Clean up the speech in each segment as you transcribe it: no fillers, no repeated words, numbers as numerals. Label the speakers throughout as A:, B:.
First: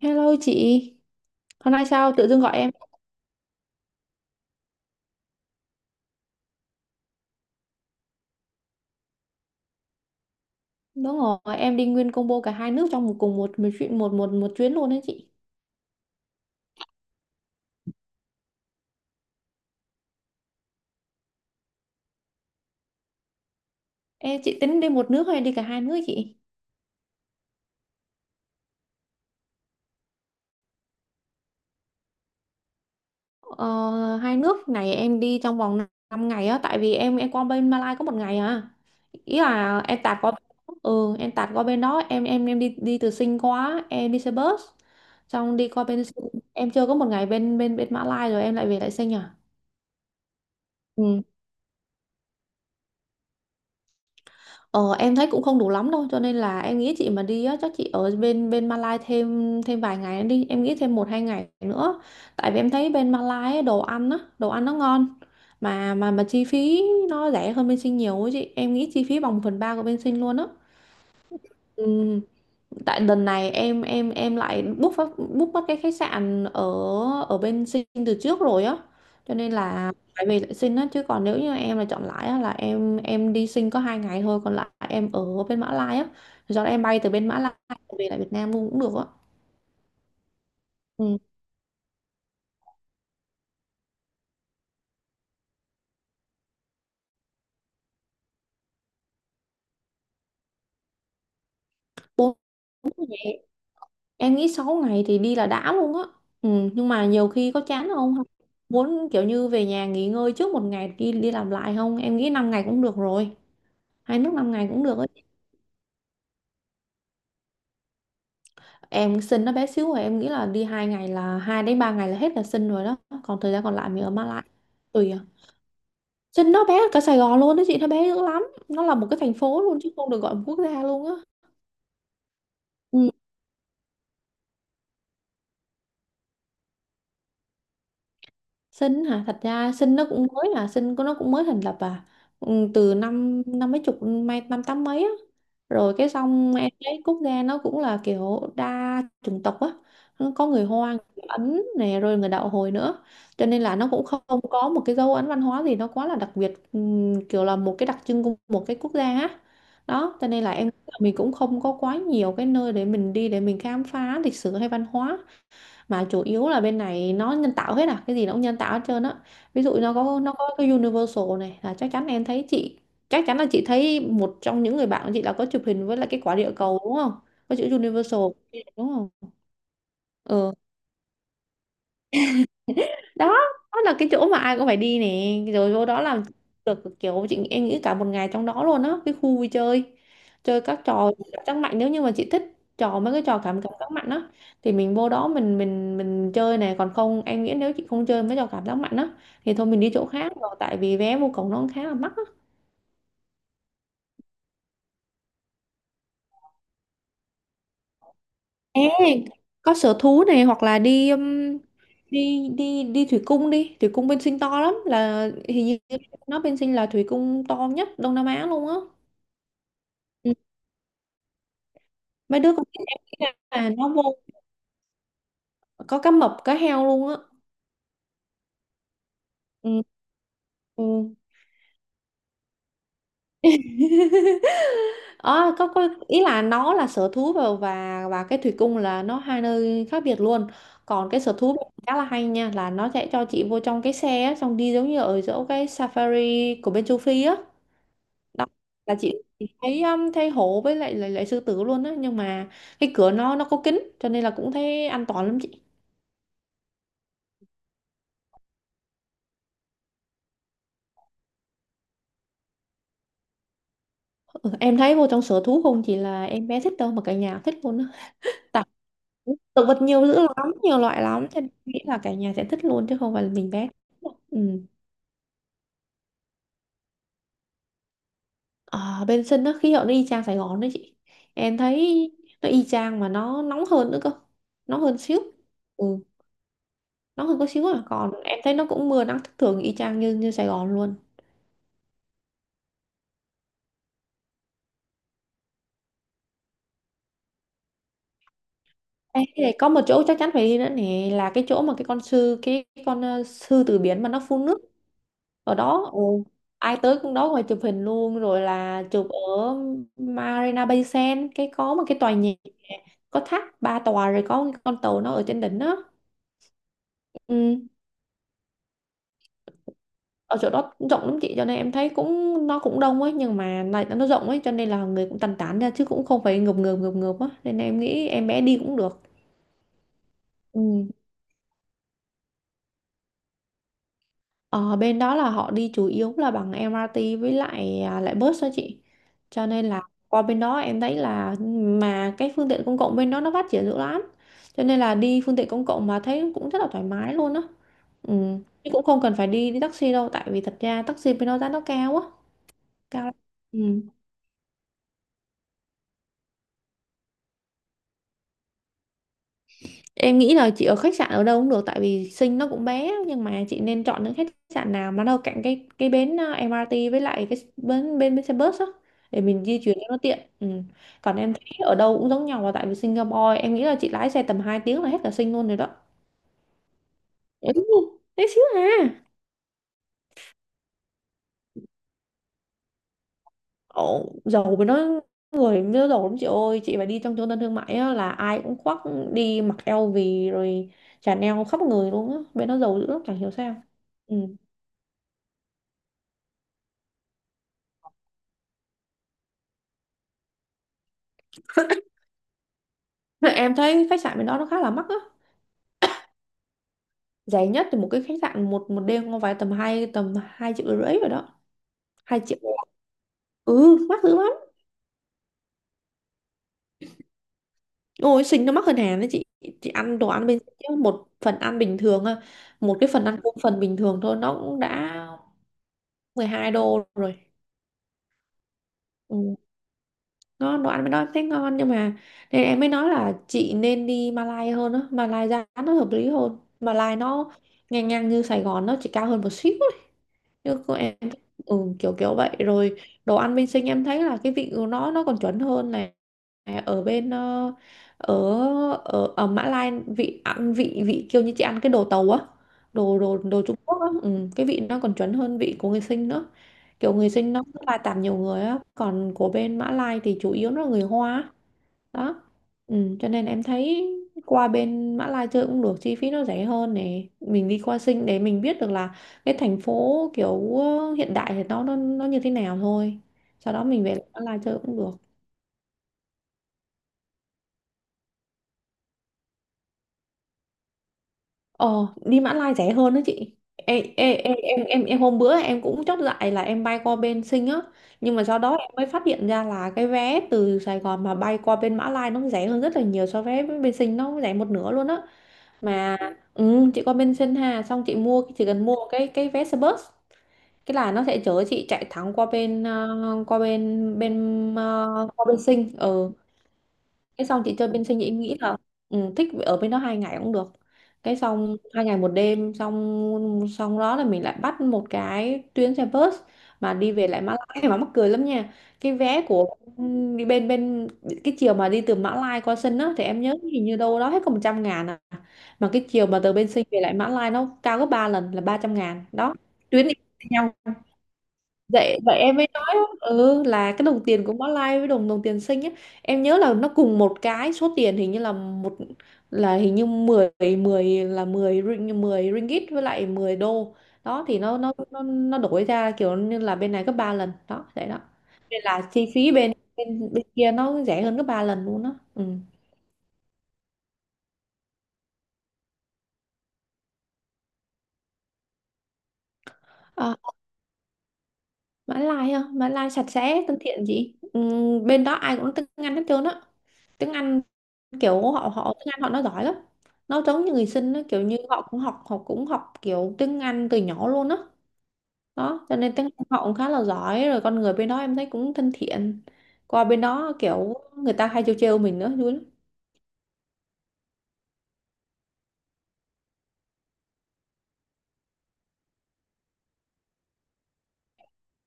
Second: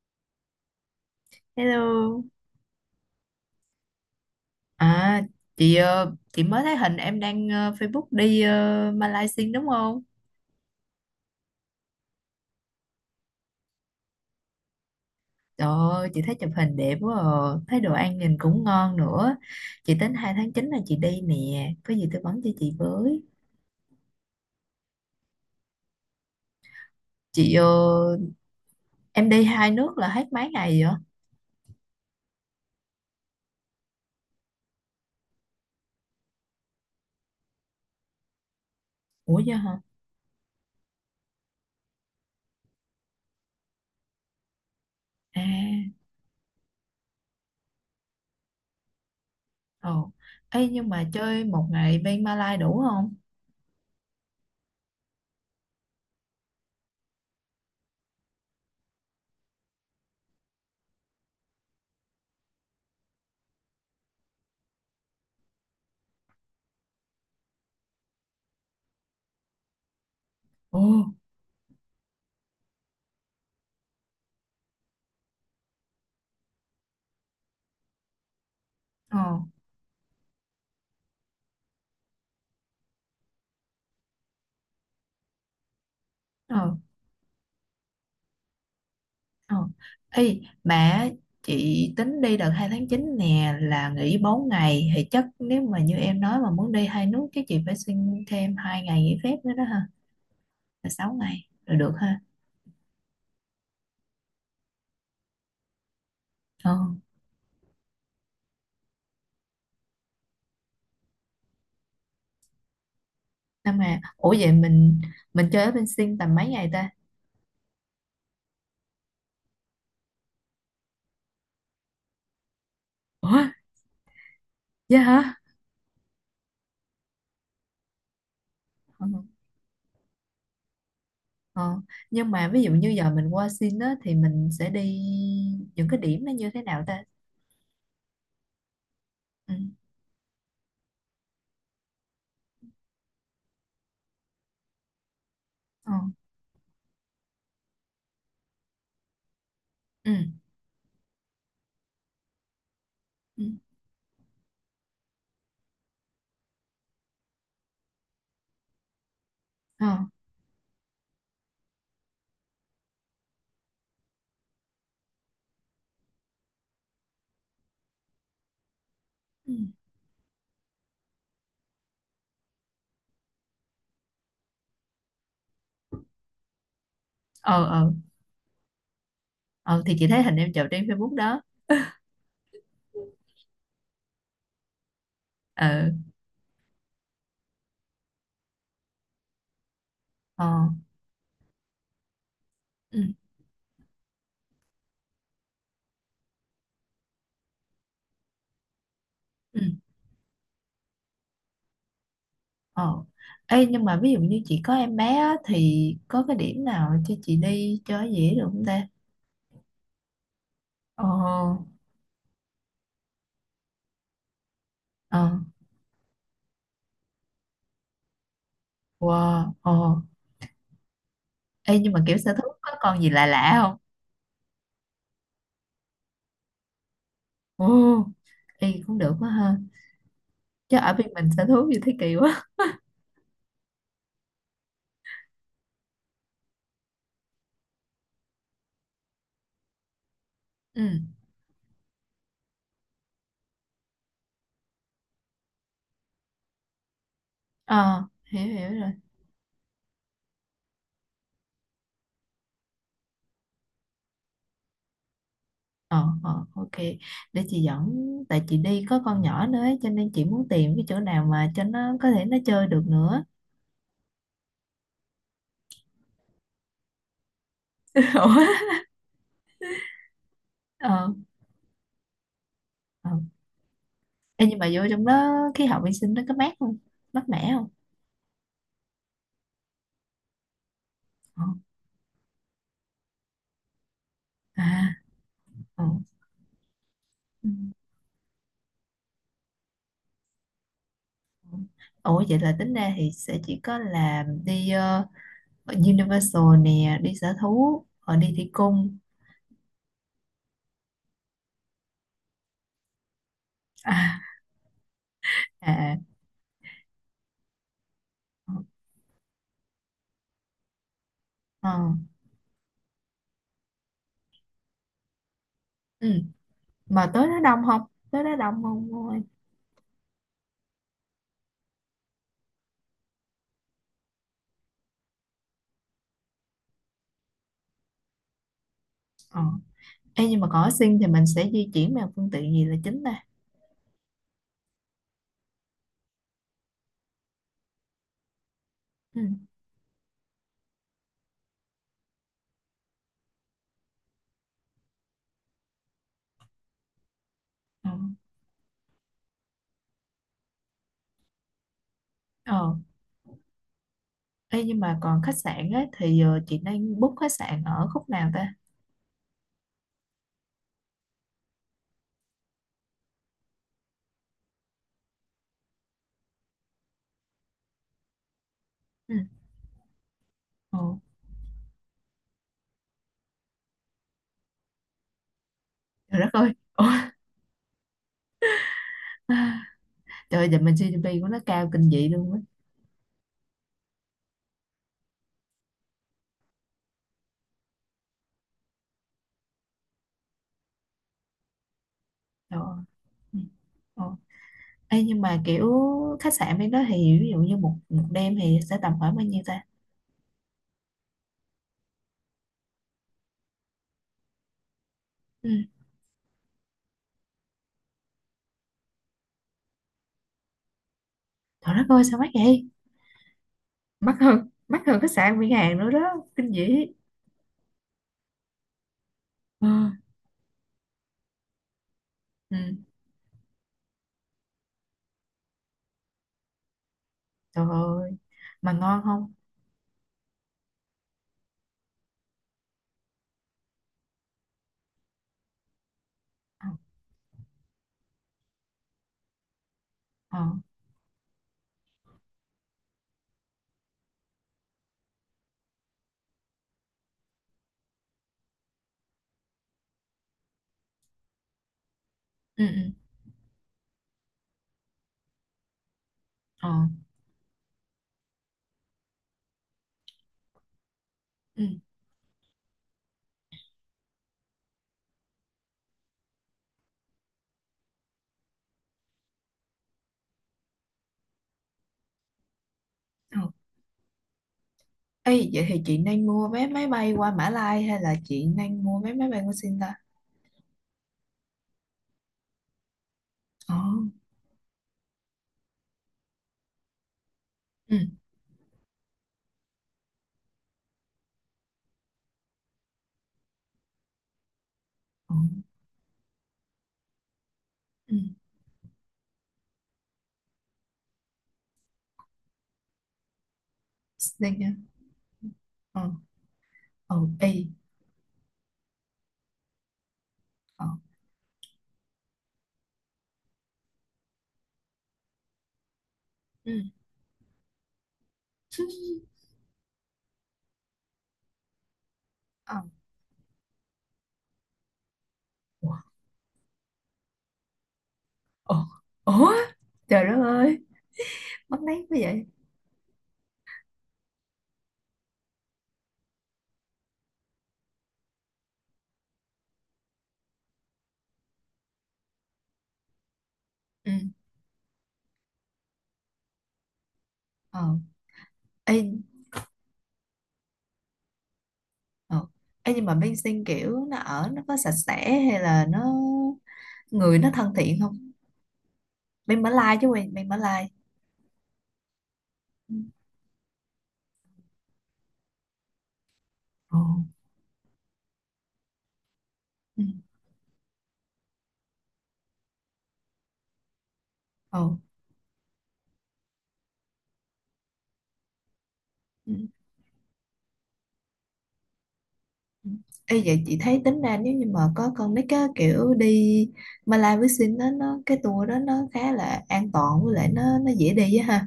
A: Hello chị, hôm nay sao
B: Hello.
A: tự dưng gọi em?
B: À, chị mới thấy hình em đang Facebook đi Malaysia đúng không?
A: Đúng rồi, em đi nguyên combo cả hai nước trong một cùng một một chuyện một một một chuyến luôn đấy chị.
B: Trời ơi, chị thấy chụp hình đẹp quá à. Thấy đồ ăn nhìn cũng ngon nữa. Chị tính 2 tháng 9 là chị đi nè, có gì tư vấn cho chị với.
A: Chị tính đi một nước hay đi cả hai nước chị?
B: Chị ờ, em đi hai nước là hết mấy ngày vậy?
A: Ờ, Hai nước này em đi trong vòng 5 ngày á, tại vì em qua bên Malai có một ngày à. Ý
B: Ủa vậy
A: là
B: hả?
A: em tạt qua, em tạt qua bên đó, em đi đi từ Sing qua, em đi xe bus,
B: À,
A: xong đi qua bên Sing. Em chưa có một ngày bên bên bên Malai rồi em lại về lại Sing à.
B: ồ. Ê, nhưng mà
A: Ừ.
B: chơi một ngày bên Malaysia đủ không?
A: Ờ, em thấy cũng không đủ lắm đâu cho nên là em nghĩ chị mà đi á chắc chị ở bên bên Malai thêm thêm vài ngày đi, em nghĩ thêm một hai ngày nữa, tại vì em thấy bên Malai á, đồ ăn á, đồ ăn nó ngon, mà chi phí nó rẻ hơn bên Sinh nhiều ấy chị, em nghĩ chi phí bằng một phần ba của bên Sinh luôn á.
B: Ồ,
A: Ừ, tại lần này em lại book mất cái khách sạn ở ở bên Sinh từ trước rồi á,
B: ồ,
A: cho nên là phải về lại Sinh á. Chứ còn nếu như em là chọn lại á là em đi Sinh có hai ngày thôi, còn lại em ở bên Mã Lai á, do đó em
B: ồ.
A: bay từ bên Mã Lai về lại Việt Nam luôn cũng được á.
B: Ờ. Ê, mà
A: Ừ.
B: chị tính đi đợt 2 tháng 9 nè là nghỉ 4 ngày thì chắc nếu mà như em nói mà muốn đi hai nước cái chị phải xin thêm hai ngày nghỉ phép nữa đó ha, là 6 ngày rồi được ha.
A: Bốn ngày, em nghĩ 6 ngày thì đi là đã luôn á. Ừ,
B: Ờ,
A: nhưng mà nhiều khi có chán không, muốn kiểu như về nhà nghỉ ngơi trước một ngày đi đi làm lại không, em nghĩ 5 ngày cũng được rồi,
B: nhưng mà
A: hai nước
B: ủa vậy
A: 5 ngày cũng được
B: mình
A: á.
B: mình chơi ở bên Sing tầm mấy ngày ta?
A: Em Sinh nó bé xíu, rồi em nghĩ là đi hai ngày, là hai đến ba ngày là hết là Sinh rồi đó,
B: Ủa
A: còn thời gian còn lại mình ở Mã Lai.
B: vậy
A: Tùy à,
B: hả?
A: Sinh nó bé hơn cả Sài Gòn luôn đó chị, nó bé dữ lắm, nó là
B: Ờ.
A: một cái thành phố luôn chứ không được gọi là một quốc gia luôn á.
B: Ờ. Nhưng mà ví dụ như giờ
A: Ừ,
B: mình qua Sing á thì mình sẽ đi những cái điểm nó như thế nào ta?
A: Sinh hả? Thật
B: Ừ.
A: ra Sinh nó cũng mới, là Sinh của nó cũng mới thành lập à. Ừ, từ năm năm mấy chục mấy năm tám mấy á.
B: Ờ.
A: Rồi cái xong em thấy quốc gia nó cũng là kiểu đa chủng tộc á.
B: Ừ.
A: Nó có người Hoa, người Ấn nè, rồi người đạo Hồi nữa. Cho
B: Ừ.
A: nên là nó cũng không có một cái dấu ấn văn hóa gì nó quá là đặc biệt, kiểu là một cái đặc trưng của một cái quốc gia á.
B: Ờ.
A: Đó, cho nên là em nghĩ là mình cũng không có quá nhiều cái nơi để mình đi, để mình khám phá lịch sử hay văn hóa, mà chủ yếu là bên này nó nhân tạo hết à, cái gì nó cũng nhân tạo hết trơn á.
B: Ừ.
A: Ví dụ nó có cái Universal này, là chắc chắn em thấy chị, chắc chắn là chị thấy một trong những người bạn của chị là có chụp hình với lại cái quả địa cầu đúng không, có
B: Ờ.
A: chữ
B: Ờ.
A: Universal đúng không.
B: Ờ, thì chị thấy hình em
A: Ừ,
B: chụp trên Facebook đó.
A: đó, đó là cái chỗ mà ai cũng phải đi nè, rồi vô
B: Ừ.
A: đó làm được kiểu chị, em nghĩ cả một ngày trong đó luôn á, cái khu vui chơi
B: Ờ.
A: chơi các trò cảm giác mạnh, nếu như mà chị thích
B: Ừ.
A: trò, mấy cái trò cảm cảm giác mạnh á, thì mình vô đó mình chơi này. Còn không, em nghĩ nếu chị không chơi mấy trò cảm giác mạnh á thì
B: Ừ.
A: thôi mình đi chỗ khác, rồi tại vì vé vô cổng nó khá là mắc á.
B: Ờ. Ê, nhưng mà ví dụ như chị có em bé á, thì có cái điểm nào cho chị đi cho dễ được không
A: Ê,
B: ta?
A: có sở thú này, hoặc là
B: Ờ.
A: đi đi thủy cung, đi thủy cung bên Sinh to lắm,
B: Ờ.
A: là hình như bên Sinh là thủy cung to nhất Đông Nam Á luôn á.
B: Wow. Ờ. Ê, nhưng mà kiểu sở
A: Mấy
B: thú
A: đứa con
B: có
A: nít em
B: con gì lạ
A: nghĩ
B: lạ
A: là
B: không?
A: nó vô có cá mập, cá heo luôn á.
B: Ồ. Ê, cũng được quá ha.
A: Ừ.
B: Chứ
A: Ừ.
B: ở bên mình sở thú gì thế kỳ quá.
A: Ờ, có ý là nó là sở thú và và cái thủy cung là nó hai nơi khác biệt luôn.
B: Ừ.
A: Còn cái sở thú khá là hay nha, là nó sẽ cho chị vô trong cái xe á, xong đi giống như ở chỗ cái safari của bên châu Phi á.
B: Ờ, hiểu
A: Đó,
B: hiểu rồi.
A: là chị thấy, thấy hổ với lại, lại sư tử luôn á, nhưng mà cái cửa nó có kính cho nên là cũng thấy an toàn lắm chị.
B: Ờ. Ờ. Ok. Để chị dẫn, tại chị đi có con nhỏ nữa ấy, cho nên chị muốn tìm cái chỗ nào mà cho nó có thể nó chơi được nữa.
A: Ừ, em thấy vô trong sở thú không chỉ là em bé thích đâu mà cả nhà thích luôn á.
B: Ủa.
A: Tại động vật nhiều dữ lắm, nhiều loại
B: Ờ.
A: lắm, cho nên nghĩ là cả nhà sẽ thích luôn chứ
B: Ờ.
A: không phải là mình bé. Ừ.
B: Ê, nhưng mà vô trong đó khí hậu vệ sinh nó có mát không? Mát mẻ không?
A: Ở bên sân đó khí hậu nó y chang Sài Gòn đấy chị.
B: Ờ.
A: Em thấy nó y chang mà nó nóng hơn nữa cơ.
B: À.
A: Nóng hơn xíu.
B: Ờ.
A: Ừ, nóng hơn có
B: Ừ.
A: xíu à. Còn em thấy nó cũng mưa nắng thất thường y chang như như Sài Gòn luôn.
B: Ủa, vậy là tính ra thì sẽ chỉ có là đi Universal nè, đi sở thú, rồi đi thủy cung.
A: Ê, cái này có một chỗ chắc chắn phải đi nữa nè, là cái chỗ mà cái con sư cái, con sư tử biển mà
B: À.
A: nó phun nước ở đó.
B: À.
A: Ừ, ai tới cũng đó ngoài chụp hình luôn, rồi là chụp ở Marina Bay Sands, cái có một
B: Ờ.
A: cái tòa nhà có tháp ba tòa rồi có cái con tàu nó ở trên đỉnh đó.
B: Ừ. Mà tới
A: Ừ.
B: đó đông không? Tới đó đông không cô ơi?
A: Ở chỗ đó cũng rộng lắm chị, cho nên em thấy cũng nó cũng đông ấy, nhưng mà lại nó rộng ấy cho nên là người cũng tàn tán ra chứ cũng không phải ngập ngợp á, nên em nghĩ em bé đi cũng được.
B: Ờ. Ê, nhưng mà có
A: Ừ.
B: sinh thì mình sẽ di chuyển bằng phương tiện gì là chính ta?
A: Ờ, bên đó là họ đi chủ yếu là bằng MRT với lại, lại bus đó chị.
B: Ừ.
A: Cho nên là qua bên đó em thấy là mà cái phương tiện công cộng bên đó nó phát triển dữ lắm. Cho nên là đi phương tiện công cộng mà thấy cũng rất là thoải mái luôn á.
B: Ờ.
A: Ừ. Chứ cũng không cần phải đi đi taxi đâu, tại vì thật ra taxi bên đó giá nó cao á,
B: Ờ.
A: cao lắm. Ừ.
B: Ê, nhưng mà còn khách sạn ấy, thì chị đang book khách sạn ở khúc nào ta?
A: Em nghĩ là chị ở khách sạn ở đâu cũng được, tại vì Sing nó cũng bé, nhưng mà chị nên chọn những khách sạn nào mà nó ở cạnh cái bến MRT với lại cái bến bến xe bus á,
B: Ừ.
A: để mình di chuyển cho nó tiện. Ừ.
B: Ờ.
A: Còn em thấy ở đâu cũng giống nhau, và tại vì Singapore em nghĩ là chị lái xe tầm 2 tiếng là hết cả Sing luôn rồi đó.
B: Trời đất ơi.
A: Ừ, tí xíu à.
B: Trời ơi, giờ mình GDP của nó cao kinh dị luôn á.
A: Ồ, giàu với nó, người nó giàu lắm chị ơi, chị phải đi trong trung tâm thương mại á, là ai cũng khoác đi mặc eo LV rồi Chanel khắp người luôn á, bên nó
B: Trời
A: giàu
B: ơi.
A: dữ lắm chẳng hiểu sao.
B: Ờ.
A: Ừ.
B: Ê, nhưng mà kiểu khách sạn bên đó thì ví dụ như một một đêm thì sẽ tầm khoảng bao nhiêu ta?
A: Thế em thấy khách sạn bên đó nó khá là mắc á.
B: Ừ.
A: Rẻ nhất thì một cái khách sạn một một đêm không phải tầm hai, tầm 2,5 triệu rồi đó.
B: Trời đất ơi, sao
A: Hai
B: mắc
A: triệu.
B: vậy?
A: Ừ, mắc dữ
B: mắc
A: lắm.
B: hơn mắc hơn khách sạn bên Hàn nữa đó. Kinh dị.
A: Ôi, Sình nó mắc hơn Hàn đấy chị. Chị ăn
B: Ừ.
A: đồ ăn bên Sình chứ, một phần ăn bình thường á,
B: Ừ.
A: một cái phần ăn cơm phần bình thường thôi nó cũng đã 12 đô rồi.
B: Trời ơi. Mà ngon không?
A: Ừ. Nó đồ ăn bên đó em thấy ngon, nhưng mà nên em mới nói là chị nên đi Malai hơn á, Malai giá nó hợp lý hơn.
B: Ờ.
A: Malai nó ngang ngang như Sài Gòn, nó chỉ cao hơn một xíu.
B: Ờ.
A: Chứ cô em, ừ, kiểu kiểu vậy rồi. Đồ ăn bên sinh em thấy là cái vị của nó còn chuẩn hơn này. À, ở bên ở ở Mã Lai vị ăn vị vị kiểu như chị ăn cái đồ tàu á,
B: Ừ. Ừ.
A: đồ đồ đồ Trung Quốc á, ừ, cái vị nó còn chuẩn hơn vị của người sinh nữa.
B: Ờ.
A: Kiểu người sinh nó rất là tạp nhiều người á, còn của bên Mã Lai thì chủ yếu nó là người Hoa á.
B: Ừ.
A: Đó, ừ, cho nên em thấy qua bên Mã Lai chơi cũng được, chi phí nó rẻ hơn này. Mình đi qua Sing để mình biết được là cái thành phố kiểu hiện đại thì nó nó như thế nào thôi,
B: Ờ.
A: sau đó mình về lại Mã Lai chơi cũng được.
B: Ê, vậy thì chị nên mua vé máy bay qua Mã Lai hay là chị nên mua vé máy bay qua Sing ta?
A: Ờ, đi Mã Lai rẻ hơn đó chị.
B: Ờ.
A: Ê, ê, ê, Em hôm bữa em cũng chót dại là em bay qua bên Sing á,
B: Ừ.
A: nhưng mà sau đó em mới phát hiện ra là cái vé từ Sài Gòn mà bay qua bên Mã Lai nó rẻ hơn rất là nhiều, so với bên Sing nó rẻ một nửa luôn á
B: Ừ.
A: mà. Ừ, chị qua bên Sơn Hà xong chị
B: Ừ.
A: mua, chỉ cần mua cái vé xe bus cái là nó sẽ chở chị chạy thẳng qua bên qua bên
B: Sing
A: bên
B: nha.
A: qua bên Sinh,
B: Ờ.
A: ừ.
B: Ừ.
A: Cái xong
B: Ê.
A: chị chơi bên sinh em nghĩ là, ừ, thích ở bên đó 2 ngày cũng được.
B: Ờ.
A: Cái xong 2 ngày 1 đêm xong xong đó là mình lại bắt một cái tuyến xe bus
B: Ừ.
A: mà đi về lại Mã Lai mà mắc cười lắm nha. Cái vé của, ừ, đi bên bên cái chiều mà đi từ Mã Lai qua
B: Ờ.
A: Sân á thì em nhớ hình như đâu đó hết có 100.000 à, mà cái chiều mà từ bên Sinh về lại Mã Lai nó cao gấp 3 lần là ba trăm
B: Ủa?
A: ngàn đó.
B: Ủa?
A: Tuyến đi
B: Trời đất
A: nhau.
B: ơi, mất nét
A: Vậy
B: quá
A: vậy em
B: vậy.
A: mới nói, ừ, là cái đồng tiền của Mã Lai với đồng đồng tiền xinh á, em nhớ là nó cùng một cái số tiền hình như là một, là hình như mười, 10 là 10 ring 10 ringgit với lại 10 đô
B: Ừ.
A: đó. Thì nó nó đổi ra kiểu như là bên này gấp 3 lần đó
B: Ờ.
A: vậy đó, nên là
B: Ê.
A: chi phí bên bên bên kia nó rẻ hơn gấp 3 lần luôn đó, ừ.
B: Ờ. Ê, nhưng mà bên sinh kiểu nó ở nó có sạch sẽ hay là nó, người nó thân thiện không? Bên Mã Lai chứ,
A: À,
B: quen bên Mã Lai.
A: Mã Lai á, Mã Lai
B: Ừ.
A: sạch sẽ thân thiện chị, ừ, bên đó ai cũng nói tiếng Anh hết trơn á.
B: Ờ.
A: Tiếng Anh kiểu họ họ tiếng Anh họ nó giỏi lắm,
B: Ừ.
A: nó giống như người sinh đó, kiểu như họ cũng học kiểu tiếng Anh từ nhỏ luôn á
B: Ồ.
A: đó. Cho nên tiếng Anh họ cũng khá là giỏi rồi, con người bên đó em thấy cũng thân thiện,
B: Ừ.
A: qua bên đó kiểu người ta hay trêu trêu mình nữa vui lắm.
B: Ừ. Ê, vậy chị thấy tính ra nếu như mà có con nít á, kiểu đi Mã Lai với sinh đó, nó cái tour đó nó khá là an toàn, với lại nó dễ đi á ha.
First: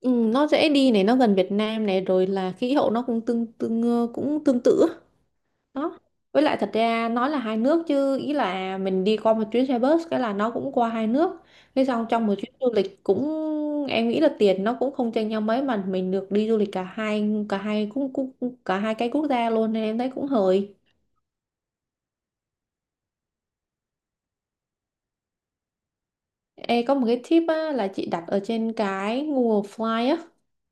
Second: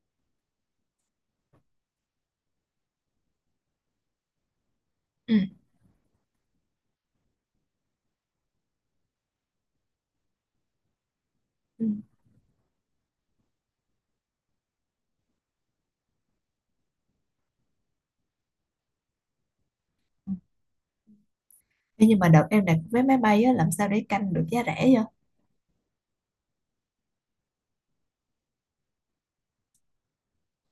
A: Ừ, nó dễ đi này, nó gần Việt Nam này, rồi là khí hậu nó cũng tương tương cũng tương tự á.
B: Ừ.
A: Đó, với lại thật ra nói là hai nước chứ ý là mình đi qua một chuyến xe bus cái là nó cũng qua hai nước,
B: Ừ.
A: thế
B: Ừ.
A: xong trong một chuyến du lịch cũng, em nghĩ là tiền nó cũng không chênh nhau mấy mà mình được đi du lịch cả hai cái quốc gia luôn, nên em thấy cũng hời.
B: Thế nhưng mà đợt em đặt vé máy bay á, làm sao để canh được giá rẻ vậy?
A: Ê, có một cái tip á, là chị đặt ở trên cái Google Fly á.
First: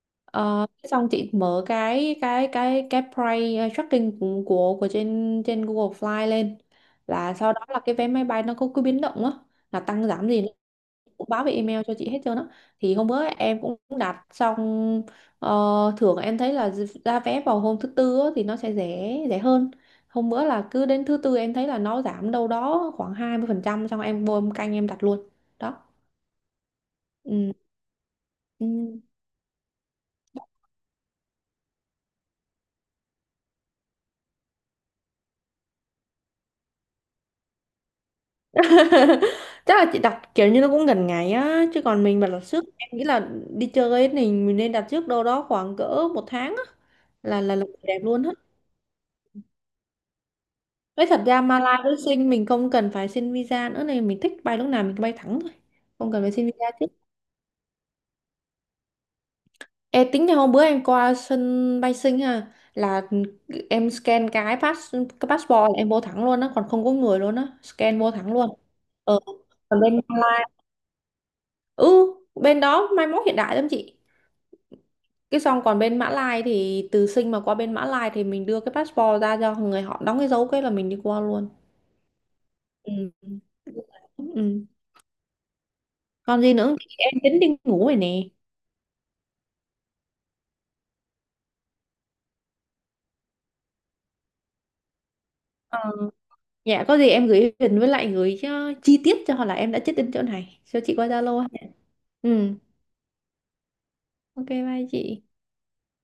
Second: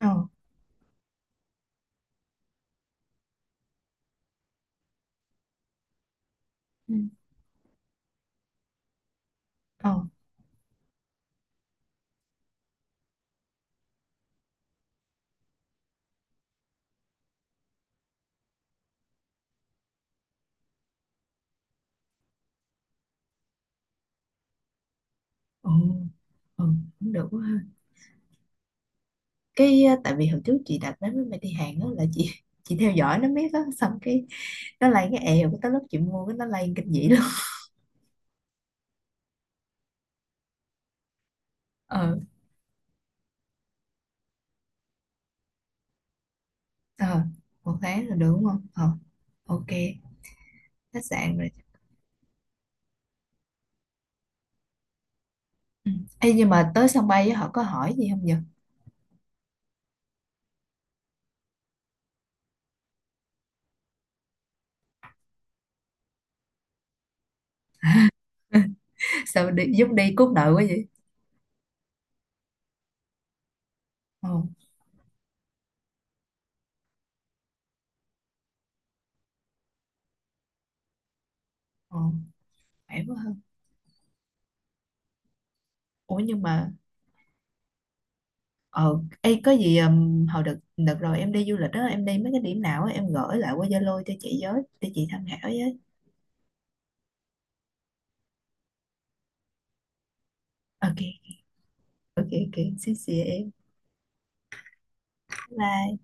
B: Ờ.
A: Ờ, xong chị mở cái price tracking của trên trên Google Fly lên,
B: Ừ.
A: là sau đó là cái vé máy bay nó có cứ biến động á, là
B: Ờ.
A: tăng giảm gì cũng báo về email cho chị hết trơn á. Thì hôm bữa em cũng đặt xong, ờ, thường em thấy là ra vé vào hôm thứ tư á, thì nó sẽ rẻ rẻ hơn. Hôm bữa là cứ đến thứ tư em thấy là nó giảm đâu đó khoảng 20% xong em vô em canh em đặt luôn
B: Ừ,
A: đó,
B: ừ, cũng được quá
A: ừ.
B: ha.
A: Ừ.
B: Cái tại vì hồi trước chị đặt vé máy bay đi Hàn á, là chị theo dõi nó biết á, xong cái nó lên, cái èo cái tới lúc chị mua cái nó lên kinh dị luôn.
A: Chắc là chị đặt kiểu như nó cũng gần ngày á, chứ còn
B: Ờ.
A: mình mà đặt trước em nghĩ là đi chơi ấy thì mình nên đặt trước đâu đó khoảng cỡ 1 tháng á
B: Ờ.
A: là
B: Một
A: đẹp
B: tháng là
A: luôn á.
B: được đúng không? Ờ, ok, khách
A: Nói thật
B: sạn
A: ra
B: rồi.
A: Malaysia với Sing mình không cần phải xin visa nữa này, mình thích bay lúc nào mình cứ bay thẳng thôi,
B: Ừ.
A: không cần
B: Ê,
A: phải xin
B: nhưng
A: visa
B: mà
A: chứ.
B: tới sân bay á, họ có hỏi gì không nhỉ?
A: Ê, tính là hôm bữa em qua sân bay Sing ha, là em scan cái pass cái passport là em vô thẳng luôn á, còn không có người luôn á, scan vô thẳng luôn. Ờ,
B: Sao đi,
A: còn
B: giống
A: bên
B: đi cốt nợ
A: Malaysia,
B: quá vậy?
A: ừ, bên đó mai mốt hiện đại lắm chị.
B: Ờ.
A: Cái xong còn bên Mã Lai thì từ Sing mà qua bên Mã Lai thì mình đưa cái passport ra cho người họ đóng cái dấu cái là mình đi qua luôn,
B: Ờ. Khỏe
A: ừ.
B: quá hơn.
A: Ừ.
B: Ủa
A: Còn
B: nhưng
A: gì
B: mà.
A: nữa. Thì em tính đi ngủ rồi nè.
B: Ờ, ê, có gì hồi đợt đợt rồi em đi du lịch đó, em đi mấy cái điểm nào á em gửi lại qua Zalo cho chị với, để chị tham khảo với.
A: Ờ, dạ có gì em gửi hình với lại gửi, ờ, chi tiết cho họ là em đã check in chỗ này cho chị
B: Ok,
A: qua Zalo ha.
B: ok,
A: Ừ,
B: ok, xin chị em.
A: ok bye chị.
B: Bye.